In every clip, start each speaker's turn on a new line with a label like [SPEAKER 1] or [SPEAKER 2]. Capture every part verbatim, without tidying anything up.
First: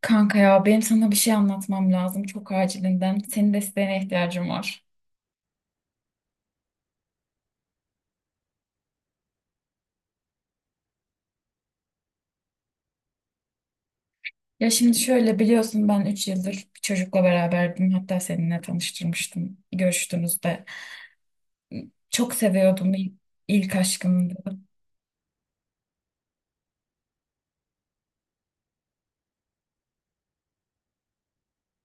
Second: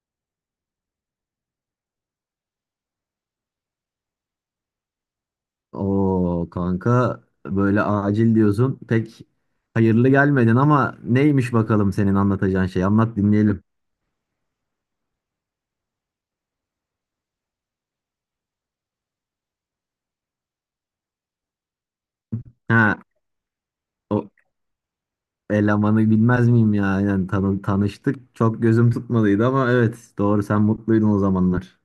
[SPEAKER 1] Kanka ya benim sana bir şey anlatmam lazım çok acilinden. Senin desteğine ihtiyacım var.
[SPEAKER 2] Oo kanka böyle acil diyorsun. Pek hayırlı gelmedin ama neymiş bakalım senin anlatacağın şey? Anlat dinleyelim.
[SPEAKER 1] Ya şimdi şöyle biliyorsun ben üç yıldır bir çocukla beraberdim. Hatta seninle tanıştırmıştım görüştüğünüzde. Çok seviyordum
[SPEAKER 2] Ha,
[SPEAKER 1] il- ilk
[SPEAKER 2] o
[SPEAKER 1] aşkımdı.
[SPEAKER 2] elemanı bilmez miyim ya? Aynen tanı tanıştık. Çok gözüm tutmadıydı ama evet, doğru, sen mutluydun o zamanlar.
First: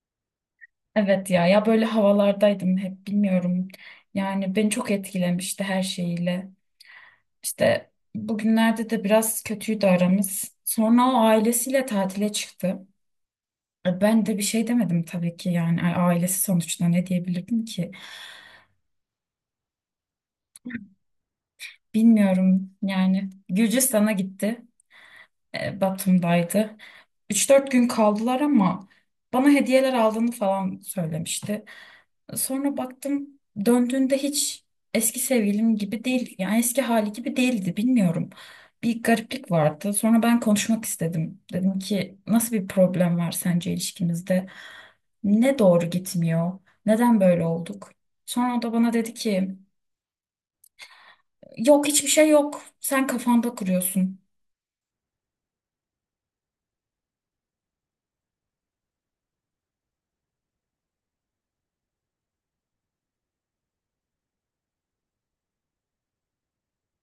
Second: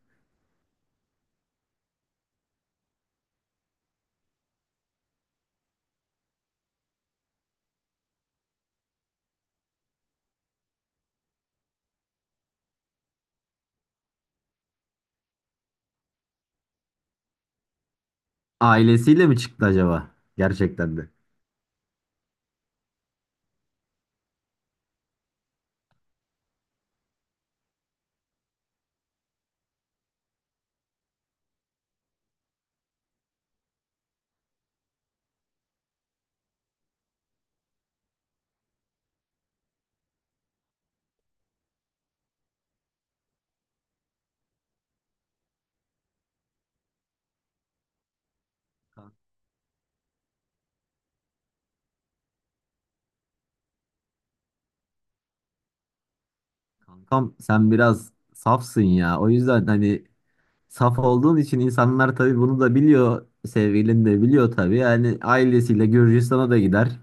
[SPEAKER 1] Evet ya ya böyle havalardaydım hep bilmiyorum. Yani beni çok etkilemişti her şeyiyle. İşte bugünlerde de biraz kötüydü aramız. Sonra o ailesiyle tatile çıktı. E, Ben de bir şey demedim tabii ki yani A- ailesi sonuçta ne diyebilirdim ki?
[SPEAKER 2] Ailesiyle mi çıktı acaba? Gerçekten de.
[SPEAKER 1] Bilmiyorum yani Gürcistan'a gitti. E, Batum'daydı. Üç dört gün kaldılar ama bana hediyeler aldığını falan söylemişti. Sonra baktım döndüğünde hiç eski sevgilim gibi değil. Yani eski hali gibi değildi bilmiyorum. Bir gariplik vardı. Sonra ben konuşmak istedim. Dedim ki nasıl bir problem var sence ilişkinizde? Ne doğru gitmiyor? Neden böyle olduk? Sonra o da bana dedi ki yok hiçbir şey yok. Sen kafanda kuruyorsun.
[SPEAKER 2] Kankam sen biraz safsın ya. O yüzden hani saf olduğun için insanlar tabii bunu da biliyor. Sevgilin de biliyor tabii. Yani ailesiyle Gürcistan'a da gider.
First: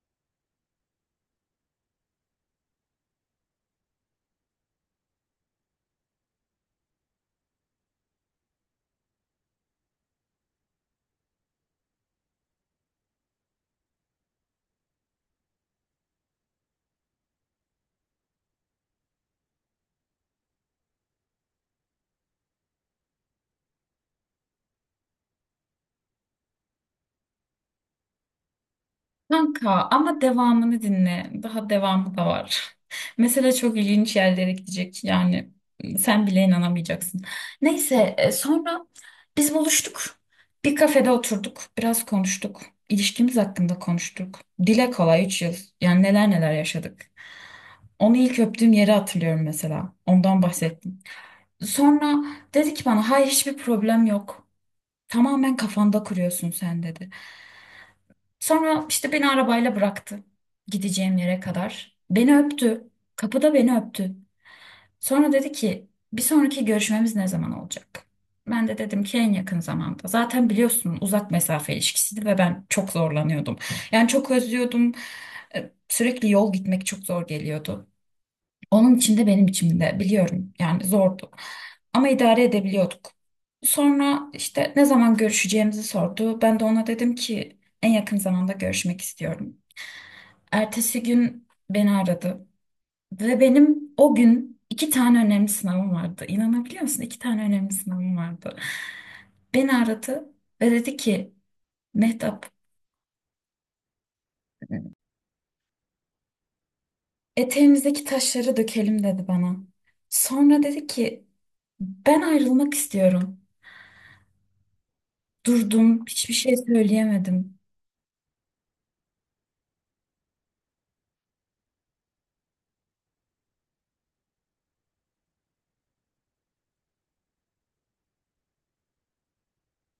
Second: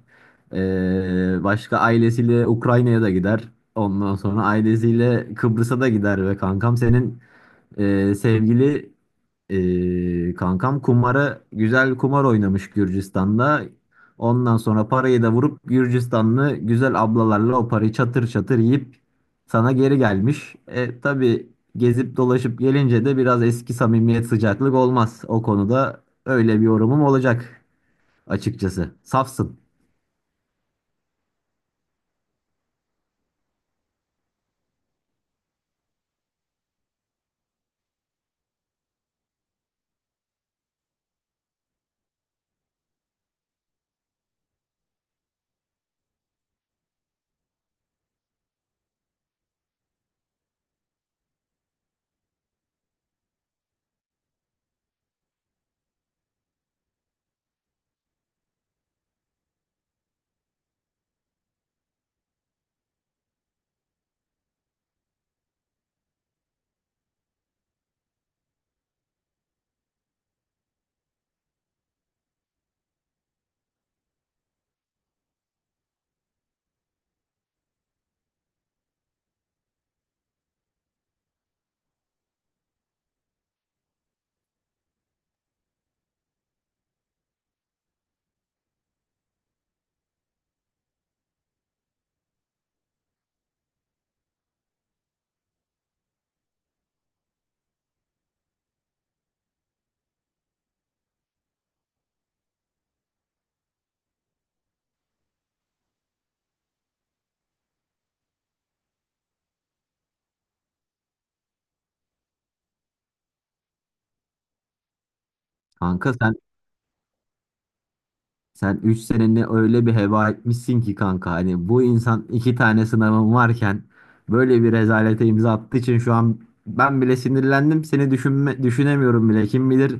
[SPEAKER 2] Ee, başka ailesiyle Ukrayna'ya da gider. Ondan sonra ailesiyle Kıbrıs'a da gider ve kankam senin e, sevgili ee, kankam kumara güzel kumar oynamış Gürcistan'da. Ondan sonra parayı da vurup Gürcistanlı güzel ablalarla o parayı çatır çatır yiyip sana geri gelmiş. E, tabii gezip dolaşıp gelince de biraz eski samimiyet sıcaklık olmaz. O konuda öyle bir yorumum olacak açıkçası. Safsın
[SPEAKER 1] Kanka ama devamını dinle. Daha devamı da var. Mesela çok ilginç yerlere gidecek. Yani sen bile inanamayacaksın. Neyse e, sonra biz buluştuk. Bir kafede oturduk. Biraz konuştuk. İlişkimiz hakkında konuştuk. Dile kolay üç yıl. Yani neler neler yaşadık. Onu ilk öptüğüm yeri hatırlıyorum mesela. Ondan bahsettim. Sonra dedi ki bana hayır hiçbir problem yok. Tamamen kafanda kuruyorsun sen dedi. Sonra işte beni arabayla bıraktı gideceğim yere kadar. Beni öptü. Kapıda beni öptü. Sonra dedi ki bir sonraki görüşmemiz ne zaman olacak? Ben de dedim ki en yakın zamanda. Zaten biliyorsun uzak mesafe ilişkisiydi ve ben çok zorlanıyordum. Yani çok özlüyordum. Ee, Sürekli yol gitmek çok zor geliyordu. Onun için de benim için de biliyorum yani zordu. Ama idare edebiliyorduk. Sonra işte ne zaman görüşeceğimizi sordu. Ben de ona dedim ki en yakın zamanda görüşmek istiyorum. Ertesi gün beni aradı ve benim o gün iki tane önemli sınavım vardı. İnanabiliyor musun? İki tane önemli sınavım vardı. Beni aradı ve dedi ki Mehtap eteğimizdeki taşları dökelim dedi bana. Sonra dedi ki ben ayrılmak istiyorum. Durdum,
[SPEAKER 2] kanka sen.
[SPEAKER 1] hiçbir şey söyleyemedim.
[SPEAKER 2] Sen üç seneni öyle bir heba etmişsin ki kanka, hani bu insan iki tane sınavım varken böyle bir rezalete imza attığı için şu an ben bile sinirlendim. Seni düşünme, düşünemiyorum bile, kim bilir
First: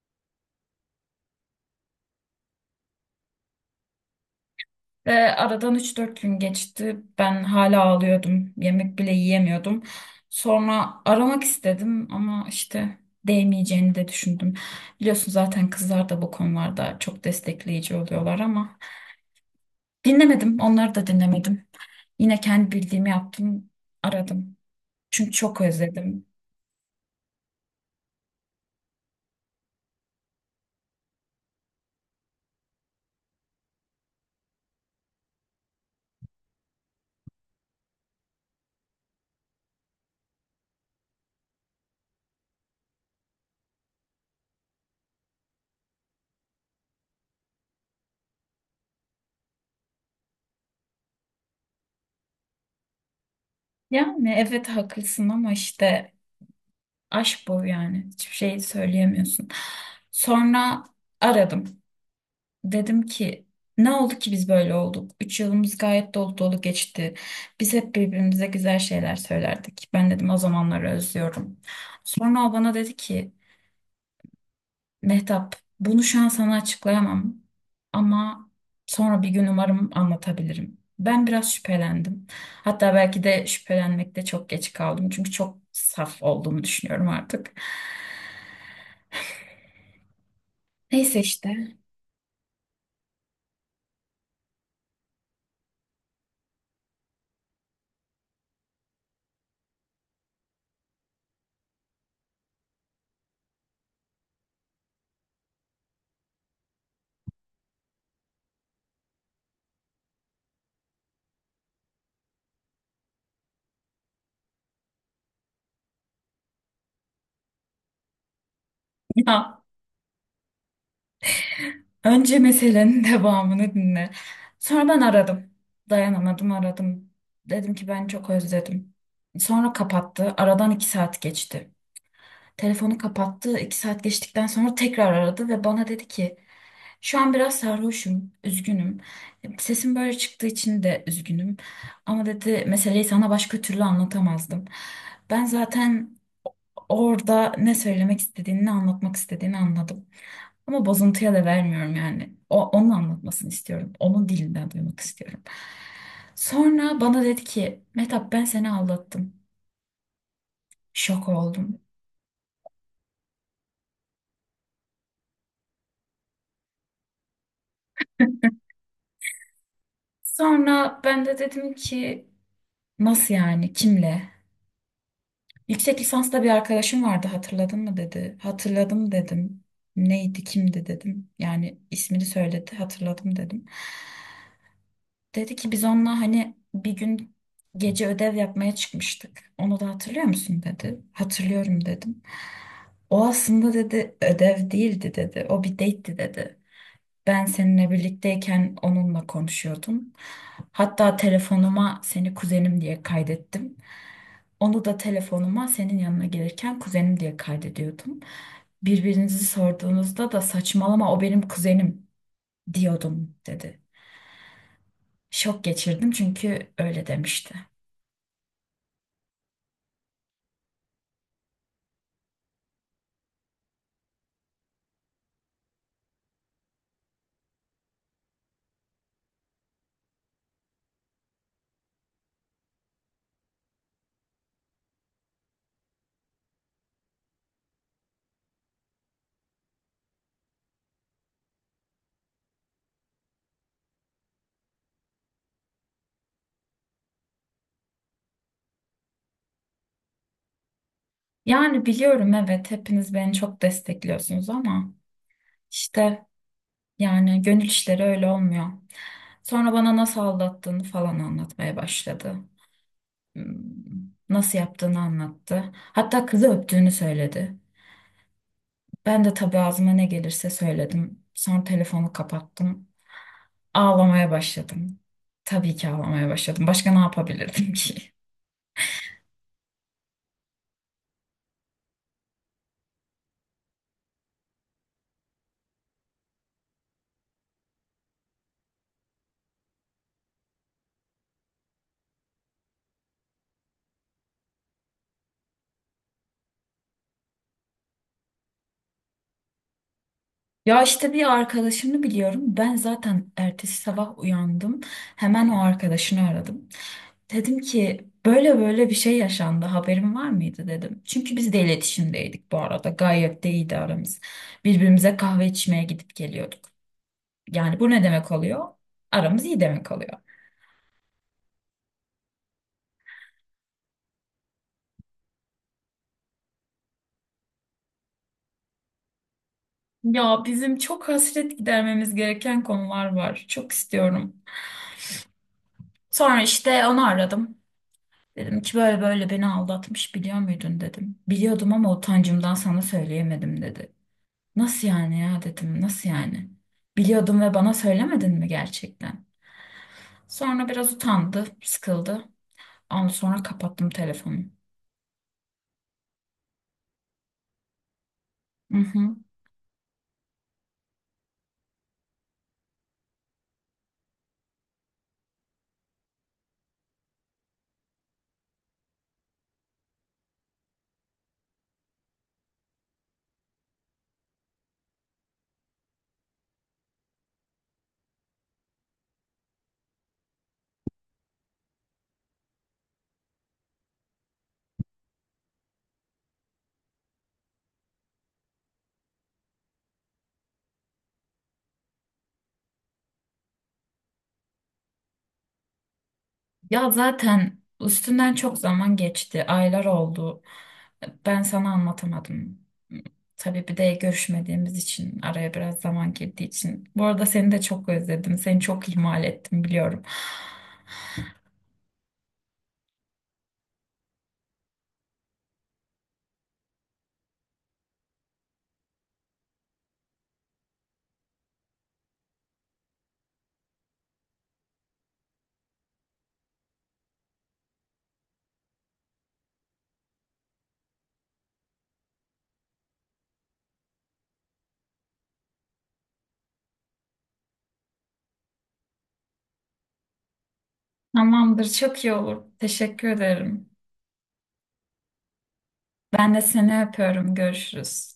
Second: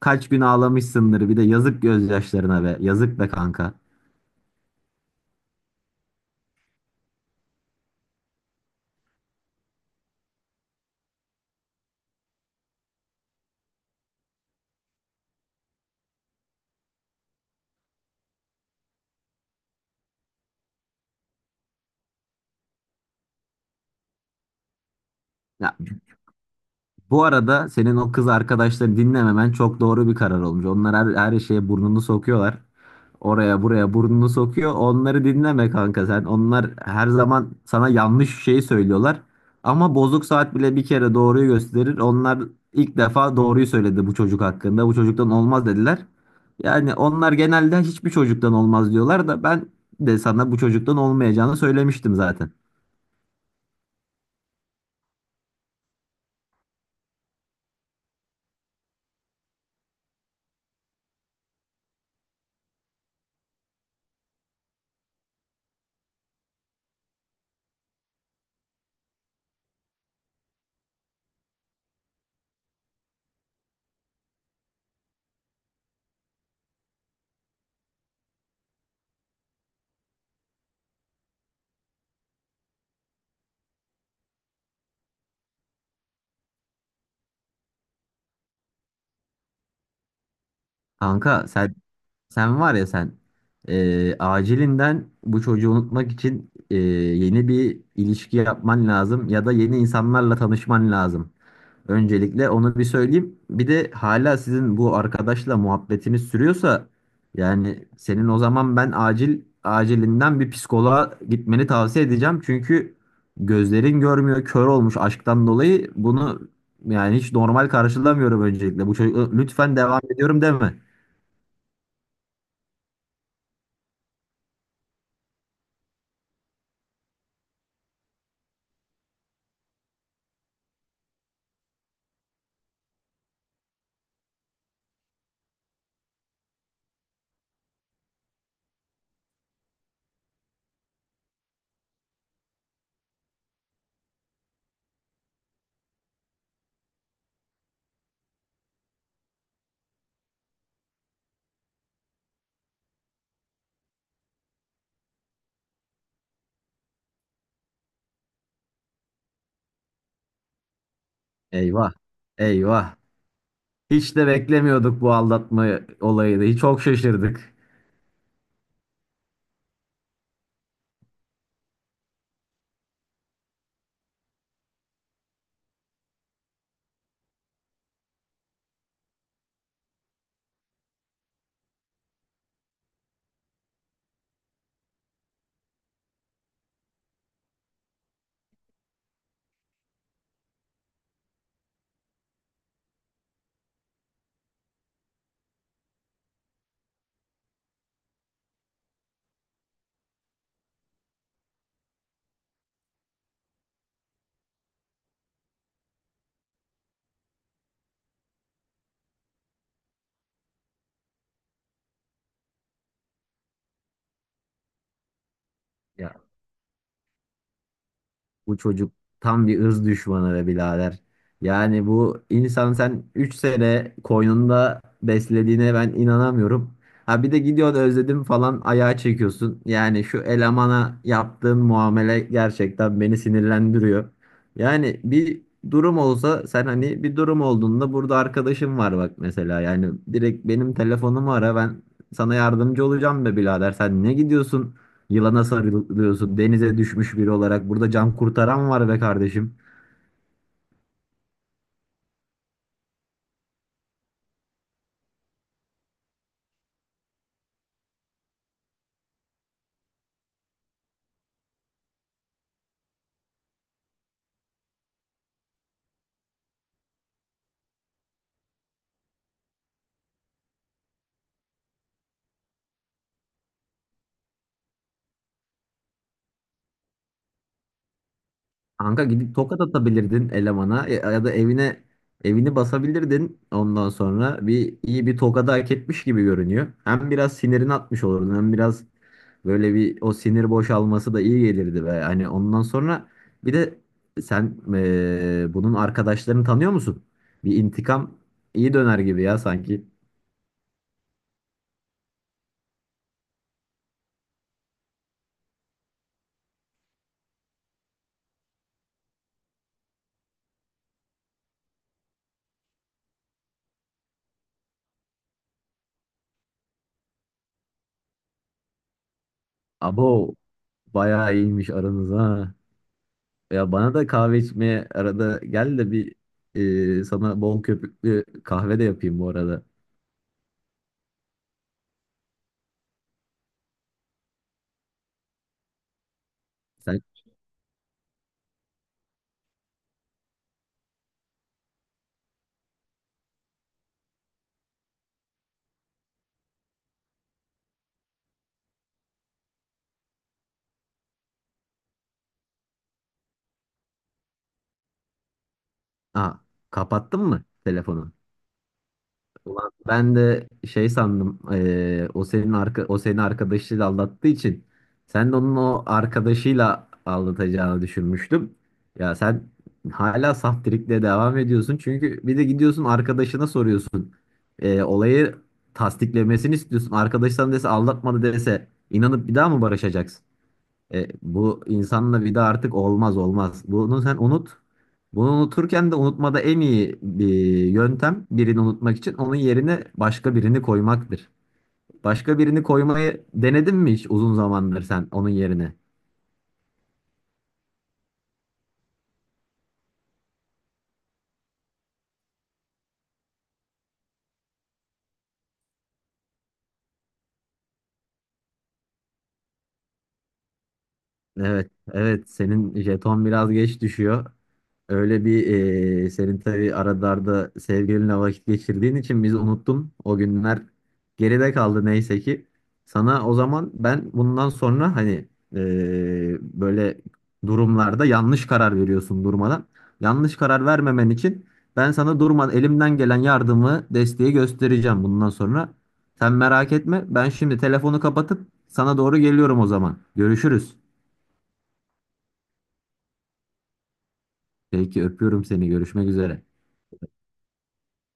[SPEAKER 2] kaç gün ağlamışsındır. Bir de yazık gözyaşlarına, be yazık be kanka.
[SPEAKER 1] Ve aradan üç dört gün geçti. Ben hala ağlıyordum. Yemek bile yiyemiyordum. Sonra aramak istedim ama işte değmeyeceğini de düşündüm. Biliyorsun zaten kızlar da bu konularda çok destekleyici oluyorlar ama dinlemedim. Onları da dinlemedim. Yine kendi bildiğimi yaptım, aradım. Çünkü çok
[SPEAKER 2] Ya,
[SPEAKER 1] özledim.
[SPEAKER 2] bu arada senin o kız arkadaşları dinlememen çok doğru bir karar olmuş. Onlar her, her şeye burnunu sokuyorlar. Oraya buraya burnunu sokuyor. Onları dinleme kanka sen. Onlar her zaman sana yanlış şeyi söylüyorlar. Ama bozuk saat bile bir kere doğruyu gösterir. Onlar ilk defa doğruyu söyledi bu çocuk hakkında. Bu çocuktan olmaz dediler. Yani onlar genelde hiçbir çocuktan olmaz diyorlar da ben de sana bu çocuktan olmayacağını söylemiştim zaten.
[SPEAKER 1] Yani evet haklısın ama işte aşk bu yani. Hiçbir şey söyleyemiyorsun. Sonra aradım. Dedim ki ne oldu ki biz böyle olduk? Üç yılımız gayet dolu dolu geçti. Biz hep birbirimize güzel şeyler söylerdik. Ben dedim o zamanları özlüyorum. Sonra o bana dedi ki Mehtap bunu şu an sana açıklayamam ama sonra bir gün umarım anlatabilirim. Ben biraz şüphelendim. Hatta belki de şüphelenmekte çok geç kaldım. Çünkü çok saf olduğumu düşünüyorum artık. Neyse
[SPEAKER 2] Kanka sen.
[SPEAKER 1] işte.
[SPEAKER 2] Sen var ya sen, eee, acilinden bu çocuğu unutmak için eee, yeni bir ilişki yapman lazım ya da yeni insanlarla tanışman lazım. Öncelikle onu bir söyleyeyim. Bir de hala sizin bu arkadaşla muhabbetiniz sürüyorsa yani senin o zaman ben acil acilinden bir psikoloğa gitmeni tavsiye edeceğim. Çünkü gözlerin görmüyor, kör olmuş aşktan dolayı. Bunu yani hiç normal karşılamıyorum öncelikle. Bu çocuk lütfen, devam ediyorum deme.
[SPEAKER 1] Önce meselenin devamını dinle. Sonra ben aradım. Dayanamadım aradım. Dedim ki ben çok özledim. Sonra kapattı. Aradan iki saat geçti. Telefonu kapattı. İki saat geçtikten sonra tekrar aradı ve bana dedi ki şu an biraz sarhoşum, üzgünüm. Sesim böyle çıktığı için de üzgünüm. Ama dedi meseleyi sana başka türlü anlatamazdım. Ben zaten orada ne söylemek istediğini, ne anlatmak istediğini anladım. Ama bozuntuya da vermiyorum yani. O, onun anlatmasını istiyorum. Onun dilinden duymak istiyorum. Sonra bana dedi ki, Mehtap ben seni aldattım. Şok oldum.
[SPEAKER 2] Eyvah. Eyvah. Hiç de beklemiyorduk bu aldatma olayını. Çok şaşırdık.
[SPEAKER 1] Sonra ben de dedim ki, nasıl yani, kimle? Yüksek lisansta bir arkadaşım vardı hatırladın mı dedi. Hatırladım dedim. Neydi, kimdi dedim. Yani ismini söyledi, hatırladım dedim. Dedi ki biz onunla hani bir gün gece ödev yapmaya çıkmıştık. Onu da hatırlıyor musun dedi. Hatırlıyorum dedim. O aslında dedi ödev değildi dedi. O bir date'ti dedi. Ben seninle birlikteyken onunla konuşuyordum. Hatta telefonuma seni kuzenim diye kaydettim. Onu da telefonuma senin yanına gelirken kuzenim diye kaydediyordum. Birbirinizi sorduğunuzda da saçmalama o benim kuzenim diyordum dedi. Şok geçirdim
[SPEAKER 2] Ya,
[SPEAKER 1] çünkü öyle demişti.
[SPEAKER 2] bu çocuk tam bir ırz düşmanı be birader. Yani bu insan, sen üç sene koynunda beslediğine ben inanamıyorum. Ha bir de gidiyorsun özledim falan ayağa çekiyorsun. Yani şu elemana yaptığın muamele gerçekten beni sinirlendiriyor. Yani bir durum olsa sen hani bir durum olduğunda burada arkadaşım var bak mesela. Yani direkt benim telefonumu ara, ben sana yardımcı olacağım be birader. Sen ne gidiyorsun? Yılana sarılıyorsun. Denize düşmüş biri olarak. Burada can kurtaran var be kardeşim.
[SPEAKER 1] Yani biliyorum evet hepiniz beni çok destekliyorsunuz ama işte yani gönül işleri öyle olmuyor. Sonra bana nasıl aldattığını falan anlatmaya başladı. Hmm, Nasıl yaptığını anlattı. Hatta kızı öptüğünü söyledi. Ben de tabii ağzıma ne gelirse söyledim. Sonra telefonu kapattım. Ağlamaya başladım. Tabii ki ağlamaya başladım. Başka ne yapabilirdim ki?
[SPEAKER 2] Kanka, gidip tokat atabilirdin elemana, ya ya da evine evini basabilirdin. Ondan sonra bir iyi bir tokadı hak etmiş gibi görünüyor. Hem biraz sinirini atmış olurdun hem biraz böyle bir o sinir boşalması da iyi gelirdi be. Hani ondan sonra bir de sen, eee, bunun arkadaşlarını tanıyor musun? Bir intikam iyi döner gibi ya sanki.
[SPEAKER 1] Ya işte bir arkadaşımı biliyorum. Ben zaten ertesi sabah uyandım. Hemen o arkadaşını aradım. Dedim ki böyle böyle bir şey yaşandı. Haberin var mıydı dedim. Çünkü biz de iletişimdeydik bu arada. Gayet de iyiydi aramız. Birbirimize kahve içmeye gidip geliyorduk. Yani bu ne demek oluyor? Aramız iyi demek oluyor.
[SPEAKER 2] Abo, bayağı iyiymiş aranız ha. Ya bana da kahve içmeye arada gel de bir e, sana bol köpüklü kahve de yapayım bu arada.
[SPEAKER 1] Ya bizim çok hasret gidermemiz gereken konular var. Çok istiyorum. Sonra işte
[SPEAKER 2] Sen
[SPEAKER 1] onu aradım. Dedim ki böyle böyle beni aldatmış biliyor muydun dedim. Biliyordum ama utancımdan sana söyleyemedim dedi. Nasıl yani ya dedim nasıl yani? Biliyordum ve bana söylemedin mi gerçekten? Sonra biraz utandı, sıkıldı. Ondan sonra kapattım telefonu.
[SPEAKER 2] Aa, kapattın mı telefonu?
[SPEAKER 1] Hı hı.
[SPEAKER 2] Ulan ben de şey sandım, e, o senin arka o senin arkadaşıyla aldattığı için sen de onun o arkadaşıyla aldatacağını düşünmüştüm. Ya sen hala saf trikle devam ediyorsun çünkü bir de gidiyorsun arkadaşına soruyorsun. E, olayı tasdiklemesini istiyorsun. Arkadaştan dese aldatmadı dese inanıp bir daha mı barışacaksın? E, bu insanla vida artık olmaz olmaz. Bunu sen unut. Bunu unuturken de unutmada en iyi bir yöntem, birini unutmak için onun yerine başka birini koymaktır. Başka birini koymayı denedin mi hiç uzun zamandır sen onun yerine?
[SPEAKER 1] Ya zaten üstünden çok zaman geçti, aylar oldu. Ben sana anlatamadım. Tabii bir de görüşmediğimiz için araya biraz zaman girdiği için. Bu arada seni de çok özledim. Seni çok ihmal ettim biliyorum.
[SPEAKER 2] Evet, evet, senin jeton biraz geç düşüyor. Öyle bir eee, senin tabii aralarda sevgilinle vakit geçirdiğin için biz unuttum. O günler geride kaldı neyse ki. Sana o zaman ben bundan sonra hani eee, böyle durumlarda yanlış karar veriyorsun durmadan. Yanlış karar vermemen için ben sana durmadan elimden gelen yardımı, desteği göstereceğim bundan sonra. Sen merak etme. Ben şimdi telefonu kapatıp sana doğru geliyorum o zaman. Görüşürüz.
[SPEAKER 1] Tamamdır, çok iyi olur. Teşekkür ederim.
[SPEAKER 2] Peki, öpüyorum seni. Görüşmek
[SPEAKER 1] Ben de
[SPEAKER 2] üzere.
[SPEAKER 1] seni öpüyorum. Görüşürüz.